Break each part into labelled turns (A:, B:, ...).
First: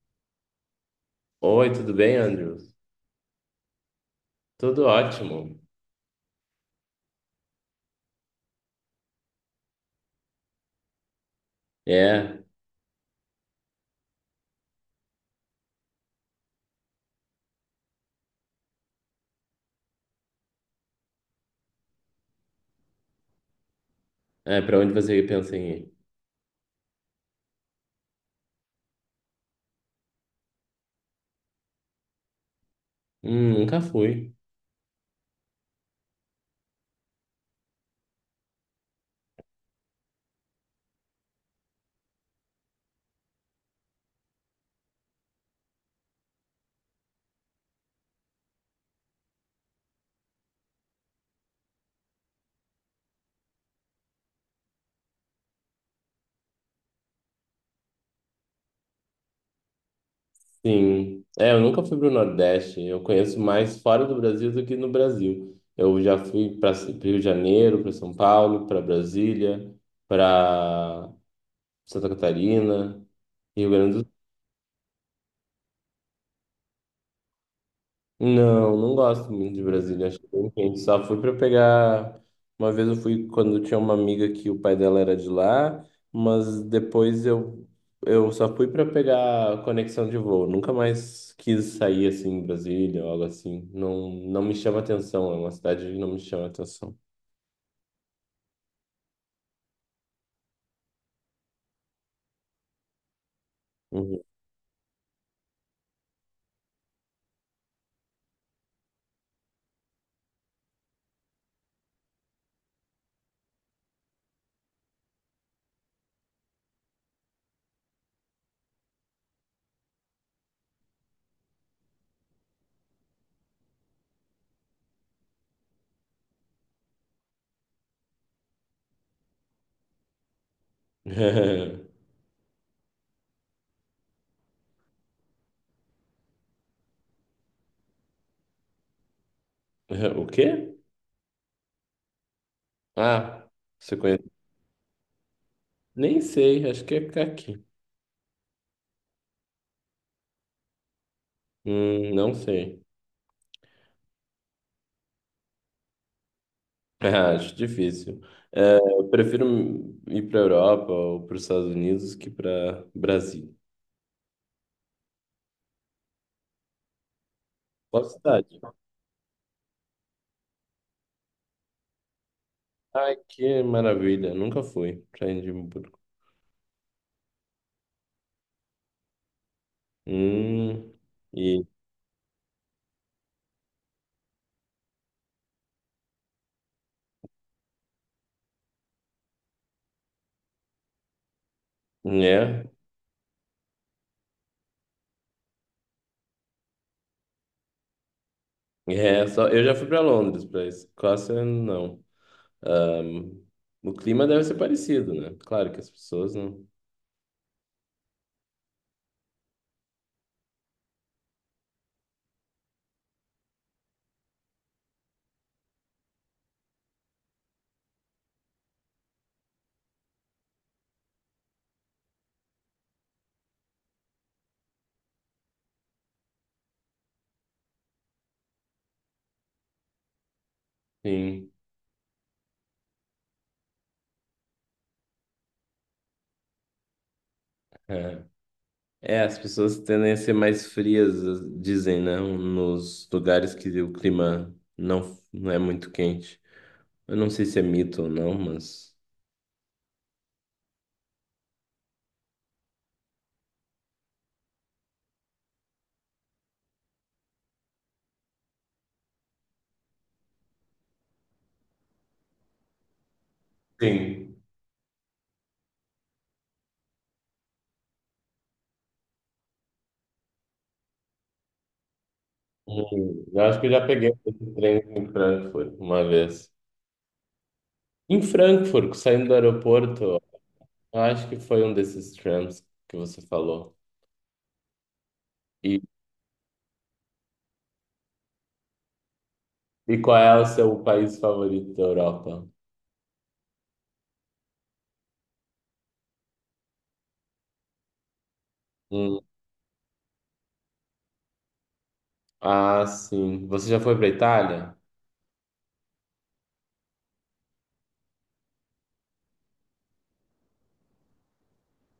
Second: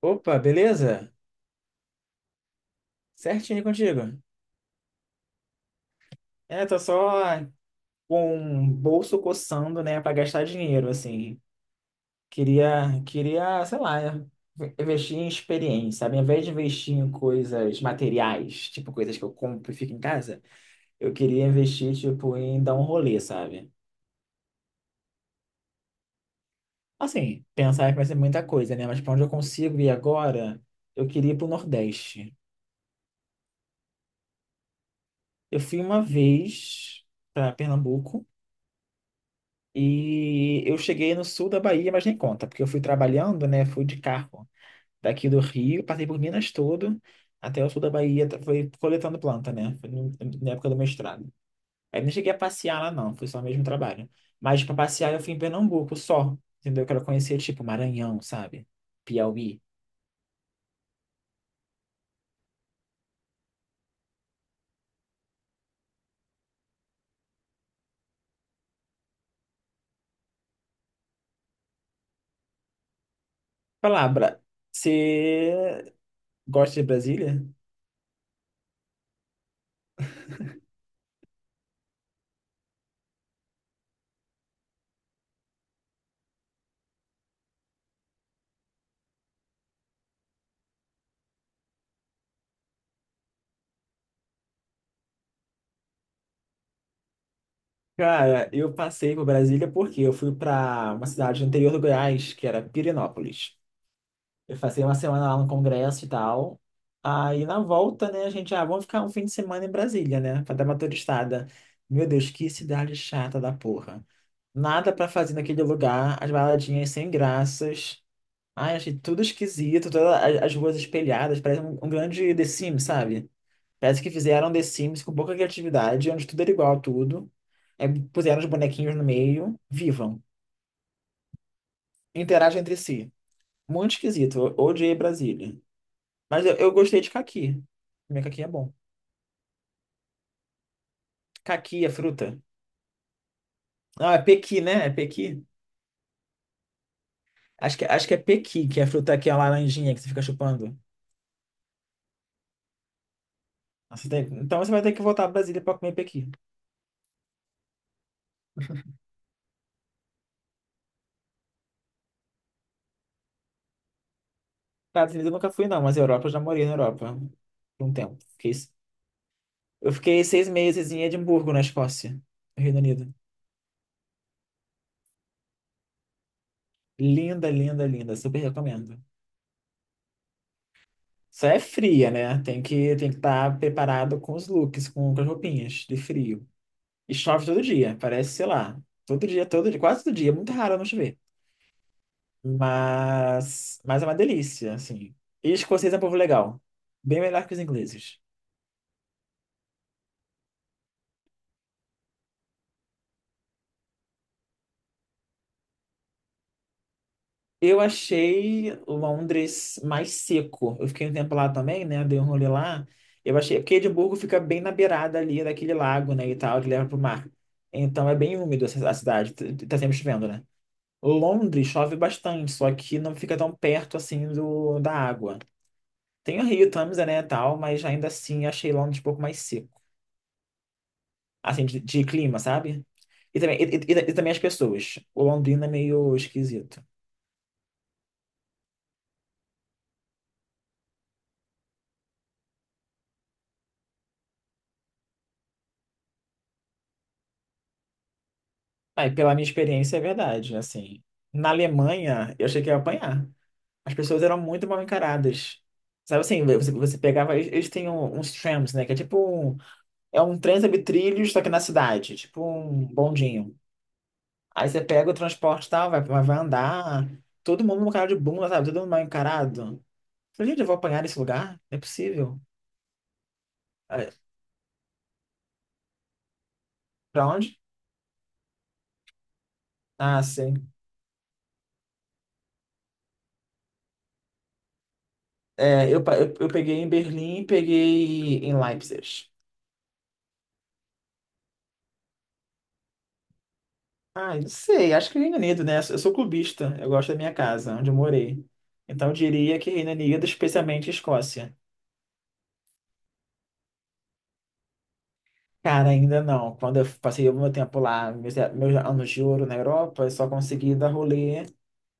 A: Opa, beleza?
B: Oi, tudo bem, Andrews?
A: Certinho contigo.
B: Tudo ótimo.
A: É, tô só com o bolso coçando, né, pra gastar dinheiro, assim.
B: É,
A: Queria, sei lá, investir em experiência, sabe? Ao invés de investir em coisas materiais, tipo coisas que eu compro e fico em casa, eu queria investir, tipo, em dar um rolê, sabe?
B: Pra onde você pensa em ir?
A: Assim, pensar que vai ser muita coisa, né? Mas pra onde eu consigo ir agora, eu queria ir pro Nordeste.
B: Nunca fui.
A: Eu fui uma vez pra Pernambuco. E eu cheguei no sul da Bahia, mas nem conta, porque eu fui trabalhando, né? Fui de carro daqui do Rio, passei por Minas todo, até o sul da Bahia, foi coletando planta, né? Foi na época do mestrado. Aí não cheguei a passear lá, não, foi só mesmo trabalho. Mas para passear eu fui em Pernambuco só, entendeu? Eu quero conhecer, tipo, Maranhão, sabe? Piauí.
B: Sim. É, eu nunca fui pro Nordeste. Eu conheço mais fora do Brasil do que no Brasil. Eu já fui para Rio de Janeiro, para São Paulo, para Brasília, para Santa Catarina, Rio Grande do...
A: Palavra, você gosta de Brasília?
B: Não, não gosto muito de Brasília, acho que é bem quente. Só fui para pegar. Uma vez eu fui quando tinha uma amiga que o pai dela era de lá, mas eu só fui para pegar conexão de voo. Nunca mais quis sair assim em Brasília ou algo assim. Não, não me chama atenção, é uma cidade que não me chama atenção.
A: Cara, eu passei por Brasília porque eu fui para uma cidade no interior do Goiás, que era Pirenópolis.
B: Uhum.
A: Eu passei uma semana lá no congresso e tal. Aí na volta, né, a gente, ah, vamos ficar um fim de semana em Brasília, né, pra dar uma turistada. Meu Deus, que cidade chata da porra. Nada pra fazer naquele lugar, as baladinhas sem graças. Ai, achei tudo esquisito, todas as ruas espelhadas, parece um grande The Sims, sabe? Parece que fizeram The Sims com pouca criatividade, onde tudo era igual a tudo. É, puseram os bonequinhos no meio, vivam, interagem entre si. Muito esquisito, eu odiei Brasília. Mas eu gostei de caqui. Comer caqui é bom.
B: O quê?
A: Caqui é fruta.
B: Ah, você
A: Não, é
B: conhece?
A: pequi, né? É pequi.
B: Nem sei, acho que é aqui.
A: Acho que é pequi, que é a fruta que é a laranjinha que você fica chupando.
B: Não sei.
A: Então você vai ter que voltar para Brasília para comer pequi.
B: É, acho difícil. É, eu prefiro ir para Europa ou para os Estados Unidos que para Brasil.
A: Estados Unidos eu nunca fui, não, mas Europa eu já morei na Europa por um
B: Qual
A: tempo. Fiquei-
B: cidade?
A: eu fiquei 6 meses em Edimburgo, na Escócia, no Reino Unido.
B: Ai, que maravilha. Nunca fui para Edimburgo.
A: Linda, linda, linda. Super recomendo.
B: Hum,
A: Só é
B: e
A: fria, né? Tem que estar preparado com os looks, com as roupinhas de frio. E chove todo dia, parece, sei lá, todo dia, quase todo dia, é muito raro não chover.
B: né?
A: Mas é uma delícia, assim. E escocês é um povo legal, bem melhor que os ingleses.
B: É, só, eu já fui para Londres, para Escócia não. Ahm, o clima deve ser parecido, né? Claro que as pessoas não.
A: Eu achei Londres mais seco. Eu fiquei um tempo lá também, né? Dei um rolê lá. Eu achei, porque Edimburgo fica bem na beirada ali daquele lago, né, e tal, que leva pro mar. Então é bem úmido a cidade, tá sempre chovendo, né? Londres chove bastante, só que não fica tão perto assim da água. Tem o Rio, Tamisa, né, tal, mas ainda assim achei Londres um pouco mais seco.
B: Sim.
A: Assim, de clima, sabe? E também, e também as pessoas. O Londrina é meio esquisito.
B: É. É, as pessoas tendem a ser mais frias, dizem, né? Nos lugares que o clima não é muito quente. Eu não sei se é mito ou não, mas.
A: Aí, pela minha experiência, é verdade, assim. Na Alemanha, eu achei que ia apanhar. As pessoas eram muito mal encaradas. Sabe assim, você pegava. Eles têm uns trams, né? Que é tipo um, é um trem sobre trilhos, só que na cidade. Tipo um bondinho.
B: Sim.
A: Aí você pega o transporte e tal, vai andar. Todo mundo com cara de bunda, sabe? Todo mundo mal encarado. Falei, gente, eu vou apanhar nesse lugar? Não é possível.
B: Eu acho que eu já
A: Aí,
B: peguei esse trem em Frankfurt uma vez.
A: pra onde?
B: Em Frankfurt, saindo do aeroporto,
A: Ah, sim.
B: eu acho que foi um desses trams que você falou. E,
A: É, eu peguei em Berlim, e peguei em Leipzig.
B: e qual é o seu país favorito da Europa?
A: Ah, eu não sei, acho que é Reino Unido, né? Eu sou clubista, eu gosto da minha casa, onde eu morei. Então eu
B: Hum,
A: diria que Reino Unido, especialmente Escócia.
B: ah, sim. Você já foi para Itália?
A: Cara, ainda não. Quando eu passei o meu tempo lá, meus anos de ouro na Europa, eu só consegui dar rolê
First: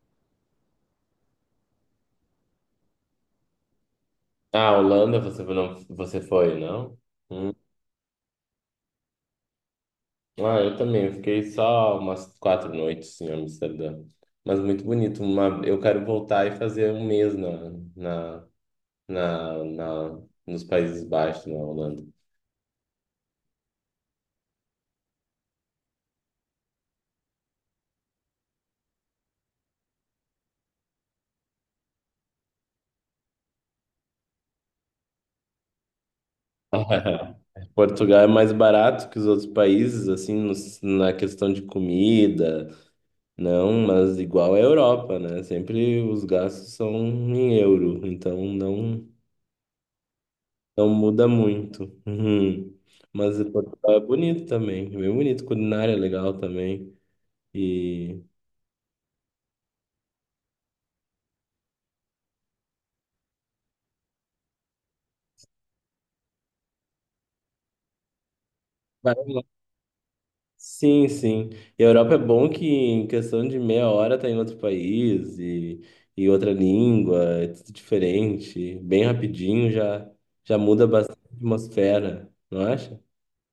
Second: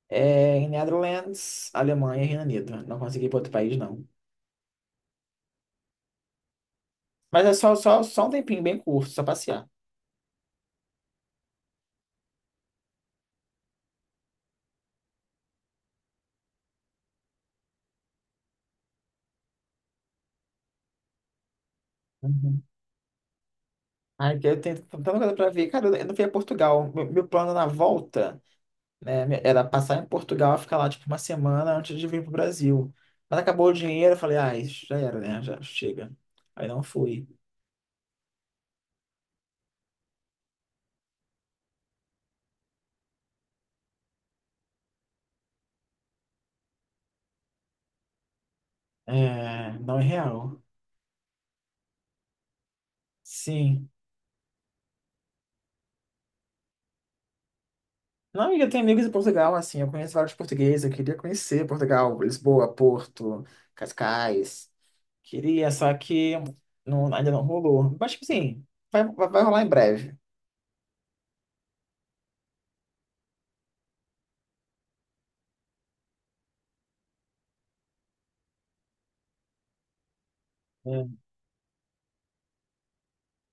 A: em Netherlands, Alemanha e Reino Unido. Não consegui ir para outro país, não.
B: Ah, Holanda você não, você foi, não?
A: Mas
B: Hum.
A: é só um tempinho bem curto, só passear.
B: Ah, eu também. Eu fiquei só umas quatro noites assim, em Amsterdã. Mas muito bonito. Uma... Eu quero voltar e fazer um mês na, na- nos Países Baixos, na Holanda.
A: Uhum. Ai, que eu tenho tanta coisa pra ver. Cara, eu não fui a Portugal. Meu plano na volta, né, era passar em Portugal e ficar lá, tipo, uma semana antes de vir pro Brasil. Mas acabou o dinheiro, eu falei, ah, isso já era, né? Já chega. Aí não fui.
B: Portugal é mais barato que os outros países, assim, na questão de comida, não, mas igual à Europa, né? Sempre os gastos são em euro, então
A: É, não é real.
B: não muda muito. Uhum. Mas
A: Sim.
B: Portugal é bonito também, é bem bonito, culinária é legal também. E
A: Não, e eu tenho amigos em Portugal, assim, eu conheço vários portugueses, eu queria conhecer Portugal, Lisboa, Porto, Cascais. Queria, só que não, ainda não rolou. Mas, tipo assim, vai,
B: vai
A: vai,
B: lá.
A: vai rolar em breve.
B: Sim, sim. E a Europa é bom que em questão de meia hora tá em outro país e outra língua, é tudo diferente. Bem rapidinho já, já muda
A: É.
B: bastante a atmosfera, não acha?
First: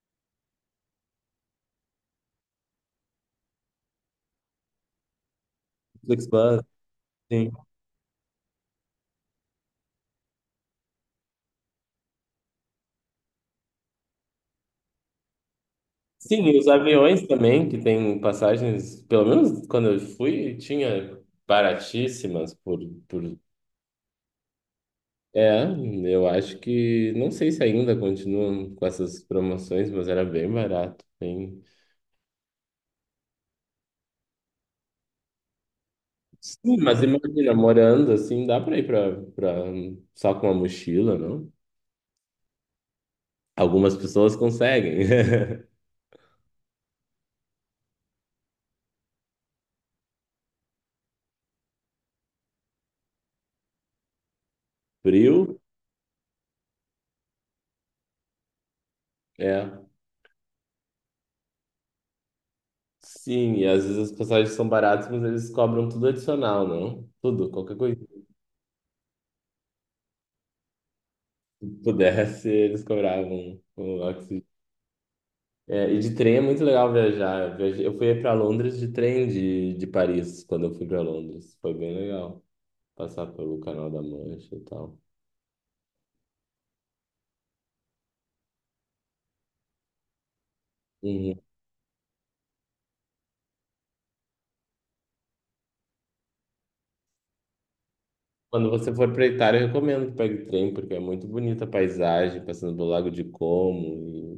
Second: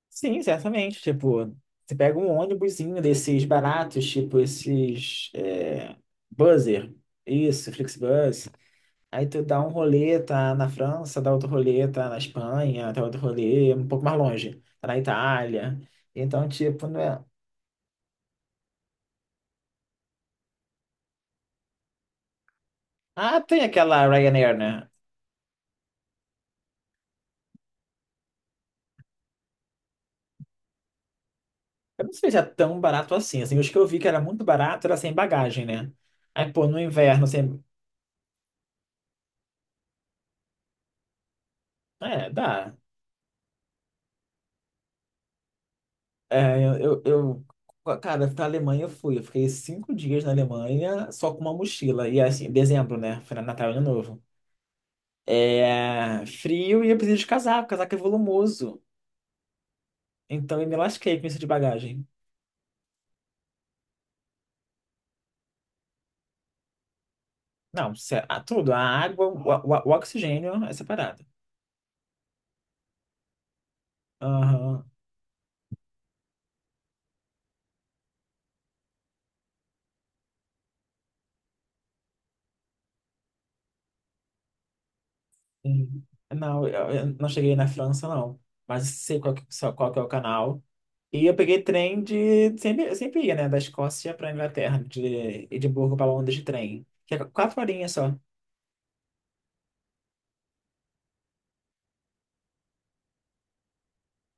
A: Sim, certamente. Tipo, você pega um ônibusinho desses baratos, tipo esses
B: Flixbus,
A: Buzzer,
B: sim.
A: isso, Flixbus. Aí tu dá um rolê, tá na França, dá outro rolê, tá na Espanha, dá outro rolê um pouco mais longe, tá na Itália.
B: Sim,
A: Então,
B: e os
A: tipo, não
B: aviões
A: é.
B: também, que tem passagens, pelo menos quando eu fui, tinha baratíssimas por...
A: Ah, tem aquela Ryanair, né?
B: É, eu acho que, não sei se ainda continuam com essas promoções, mas era bem barato, bem...
A: Eu não sei se é tão barato assim. Assim, os que eu vi que era muito barato era sem bagagem, né? Aí, pô,
B: Sim,
A: no
B: mas
A: inverno,
B: imagina,
A: sem.
B: morando assim, dá pra ir só com uma mochila, não?
A: É, dá.
B: Algumas pessoas conseguem.
A: É, cara, pra Alemanha eu fui. Eu fiquei 5 dias na Alemanha só com uma mochila. E assim, dezembro, né? Foi na Natal e Ano Novo.
B: Frio,
A: É. Frio e eu preciso de casaco. Casaco é volumoso.
B: é.
A: Então eu me lasquei com isso de bagagem.
B: Sim, e às vezes as passagens são baratas, mas eles cobram tudo adicional, não? Tudo, qualquer
A: Não,
B: coisa que
A: ah, tudo. A água, o oxigênio é separado.
B: pudesse, eles cobravam o oxigênio.
A: Aham.
B: É, e de trem é muito legal viajar. Eu fui para Londres de trem de Paris, quando eu fui para Londres. Foi bem legal passar pelo Canal da Mancha e tal.
A: Hum. Não, eu não cheguei na França, não. Mas sei qual que, só qual que é o canal. E eu
B: Uhum.
A: peguei trem de. Sempre ia, né? Da Escócia para Inglaterra, de Edimburgo para Londres de trem. Que é 4 horinhas só.
B: Quando você for para Itália, eu recomendo que pegue trem, porque é muito bonita a paisagem, passando pelo Lago de Como,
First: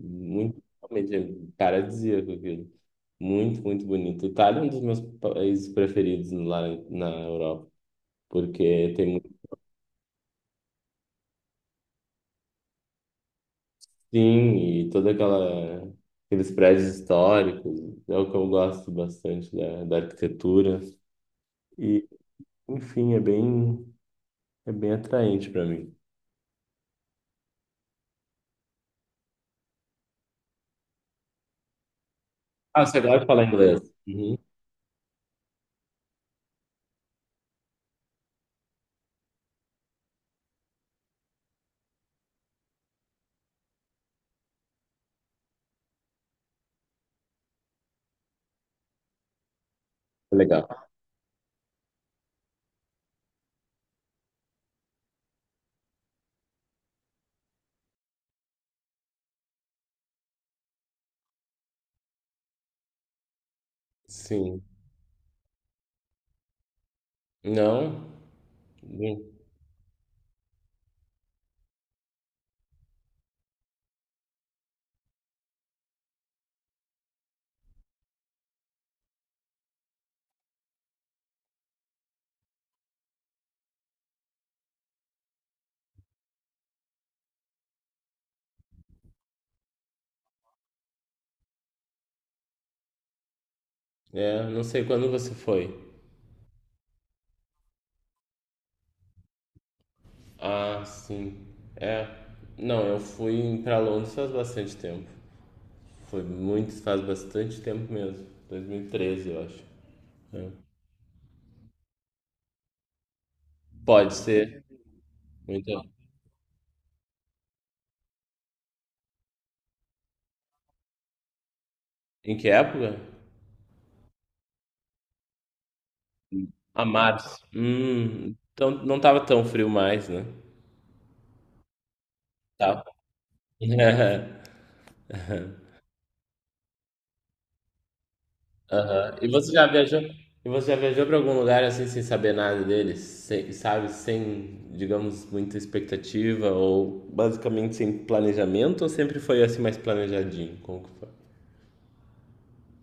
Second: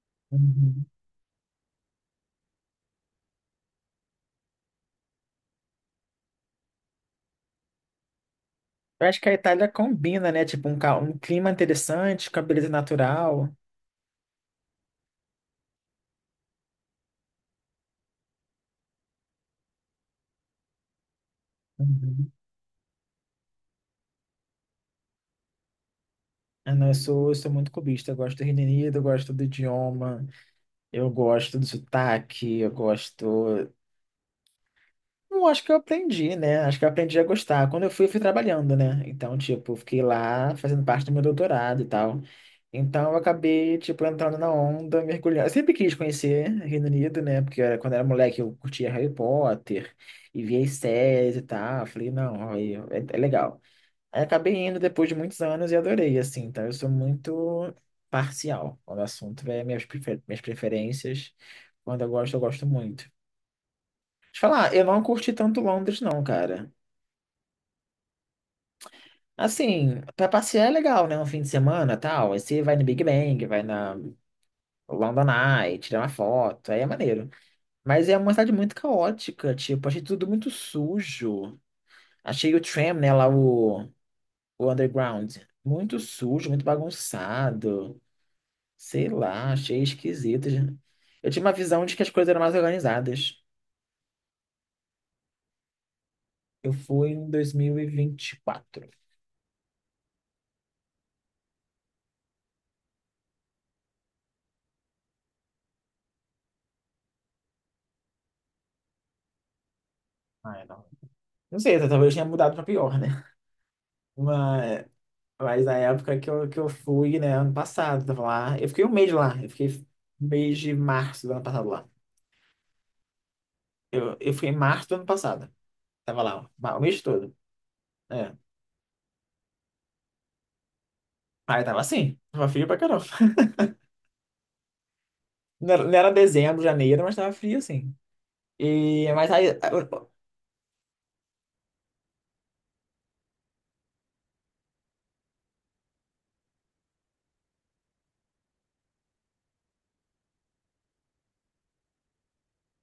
B: e muito,
A: Uhum.
B: realmente, é paradisíaco aquilo. Muito, muito bonito. Itália é um dos meus países preferidos lá na Europa, porque
A: Eu
B: tem
A: acho que
B: muito...
A: a Itália combina, né? Tipo, um clima interessante com a beleza natural.
B: Sim, e toda aquela, aqueles prédios históricos, é o que eu gosto bastante da arquitetura. E,
A: Uhum.
B: enfim, é bem atraente para mim.
A: Ah, não, eu sou muito cubista. Eu gosto do Reino Unido, eu gosto do idioma, eu gosto do sotaque, eu
B: Ah, você gosta de falar
A: gosto.
B: inglês? Uhum.
A: Não, acho que eu aprendi, né? Acho que eu aprendi a gostar. Quando eu fui trabalhando, né? Então, tipo, fiquei lá fazendo parte do meu doutorado e tal. Então, eu acabei, tipo, entrando na onda, mergulhando. Eu sempre quis conhecer Reino Unido, né? Porque era, quando eu era moleque, eu curtia Harry Potter e via
B: Legal.
A: as séries e tal. Eu falei, não, aí é legal. Aí acabei indo depois de muitos anos e adorei, assim. Então, eu sou muito parcial quando o assunto é minhas preferências. Quando eu gosto muito. Te
B: Sim.
A: falar, eu não curti tanto Londres, não, cara.
B: Não?
A: Assim, pra passear é legal, né? Um fim de semana, tal. Aí você vai no Big Bang, vai na London Eye, tira uma foto, aí é maneiro. Mas é uma cidade muito caótica, tipo, achei tudo muito sujo. Achei o tram, né, lá o underground, muito sujo, muito bagunçado. Sei lá, achei esquisito. Eu tinha uma visão de que as coisas eram mais organizadas.
B: É, não sei quando você foi.
A: Eu fui em 2024.
B: Ah, sim. É. Não, eu fui pra Londres faz bastante tempo. Foi muito, faz bastante tempo mesmo. 2013, eu acho. É.
A: Ah, não. Não sei, talvez tenha mudado pra pior, né?
B: Pode ser.
A: Mas, mas na
B: Muito.
A: época que eu fui, né, ano passado, tava lá. Eu fiquei um mês lá. Eu fiquei um mês de março do ano passado lá.
B: Em que época?
A: Eu fui em março do ano passado. Tava lá, ó, o
B: A
A: mês todo.
B: março.
A: É.
B: Então não tava tão frio mais, né?
A: Aí tava assim, tava frio pra
B: Tá.
A: caramba. Não era dezembro, janeiro, mas tava frio assim. E,
B: Aham. E
A: mas
B: você
A: aí.
B: já viajou? E você já viajou para algum lugar assim sem saber nada deles, sem, sabe, sem, digamos, muita expectativa ou basicamente sem planejamento ou sempre foi assim mais planejadinho? Como que foi?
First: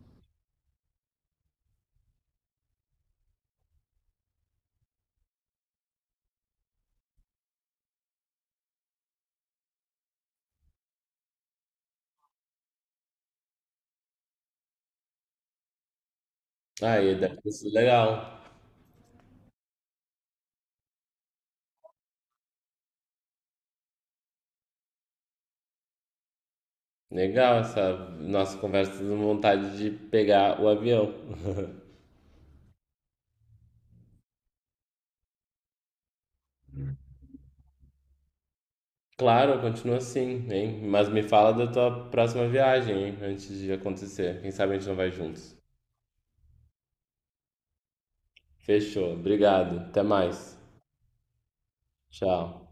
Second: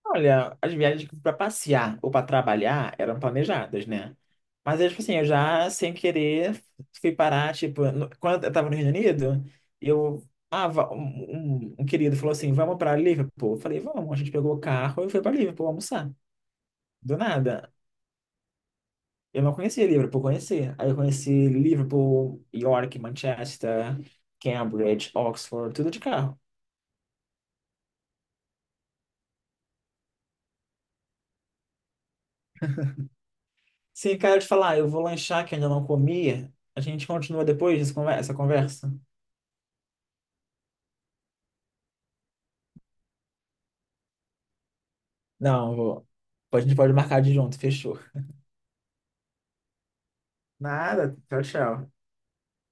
A: Olha, as viagens para passear ou para trabalhar eram planejadas, né? Mas eu, tipo assim, eu já, sem querer, fui parar, tipo, quando eu tava no Reino Unido, eu, ah, va- um- um querido falou assim, vamos para Liverpool. Eu falei, vamos. A gente pegou o carro e foi para Liverpool almoçar.
B: Ah, e
A: Do
B: deve ter
A: nada.
B: sido legal.
A: Eu não conhecia Liverpool, conheci. Aí eu conheci Liverpool, York, Manchester, Cambridge, Oxford, tudo de carro.
B: Legal essa nossa conversa dando vontade de pegar o avião.
A: Sim, cara, eu te falar, eu vou lanchar que ainda não comi. A gente continua depois essa conversa.
B: Claro, continua assim, hein? Mas me fala da tua próxima viagem, hein? Antes de acontecer. Quem sabe a gente não vai juntos.
A: Não, eu vou. A gente pode marcar de junto, fechou.
B: Fechou. Obrigado. Até mais.
A: Nada. Tchau, tchau.
B: Tchau.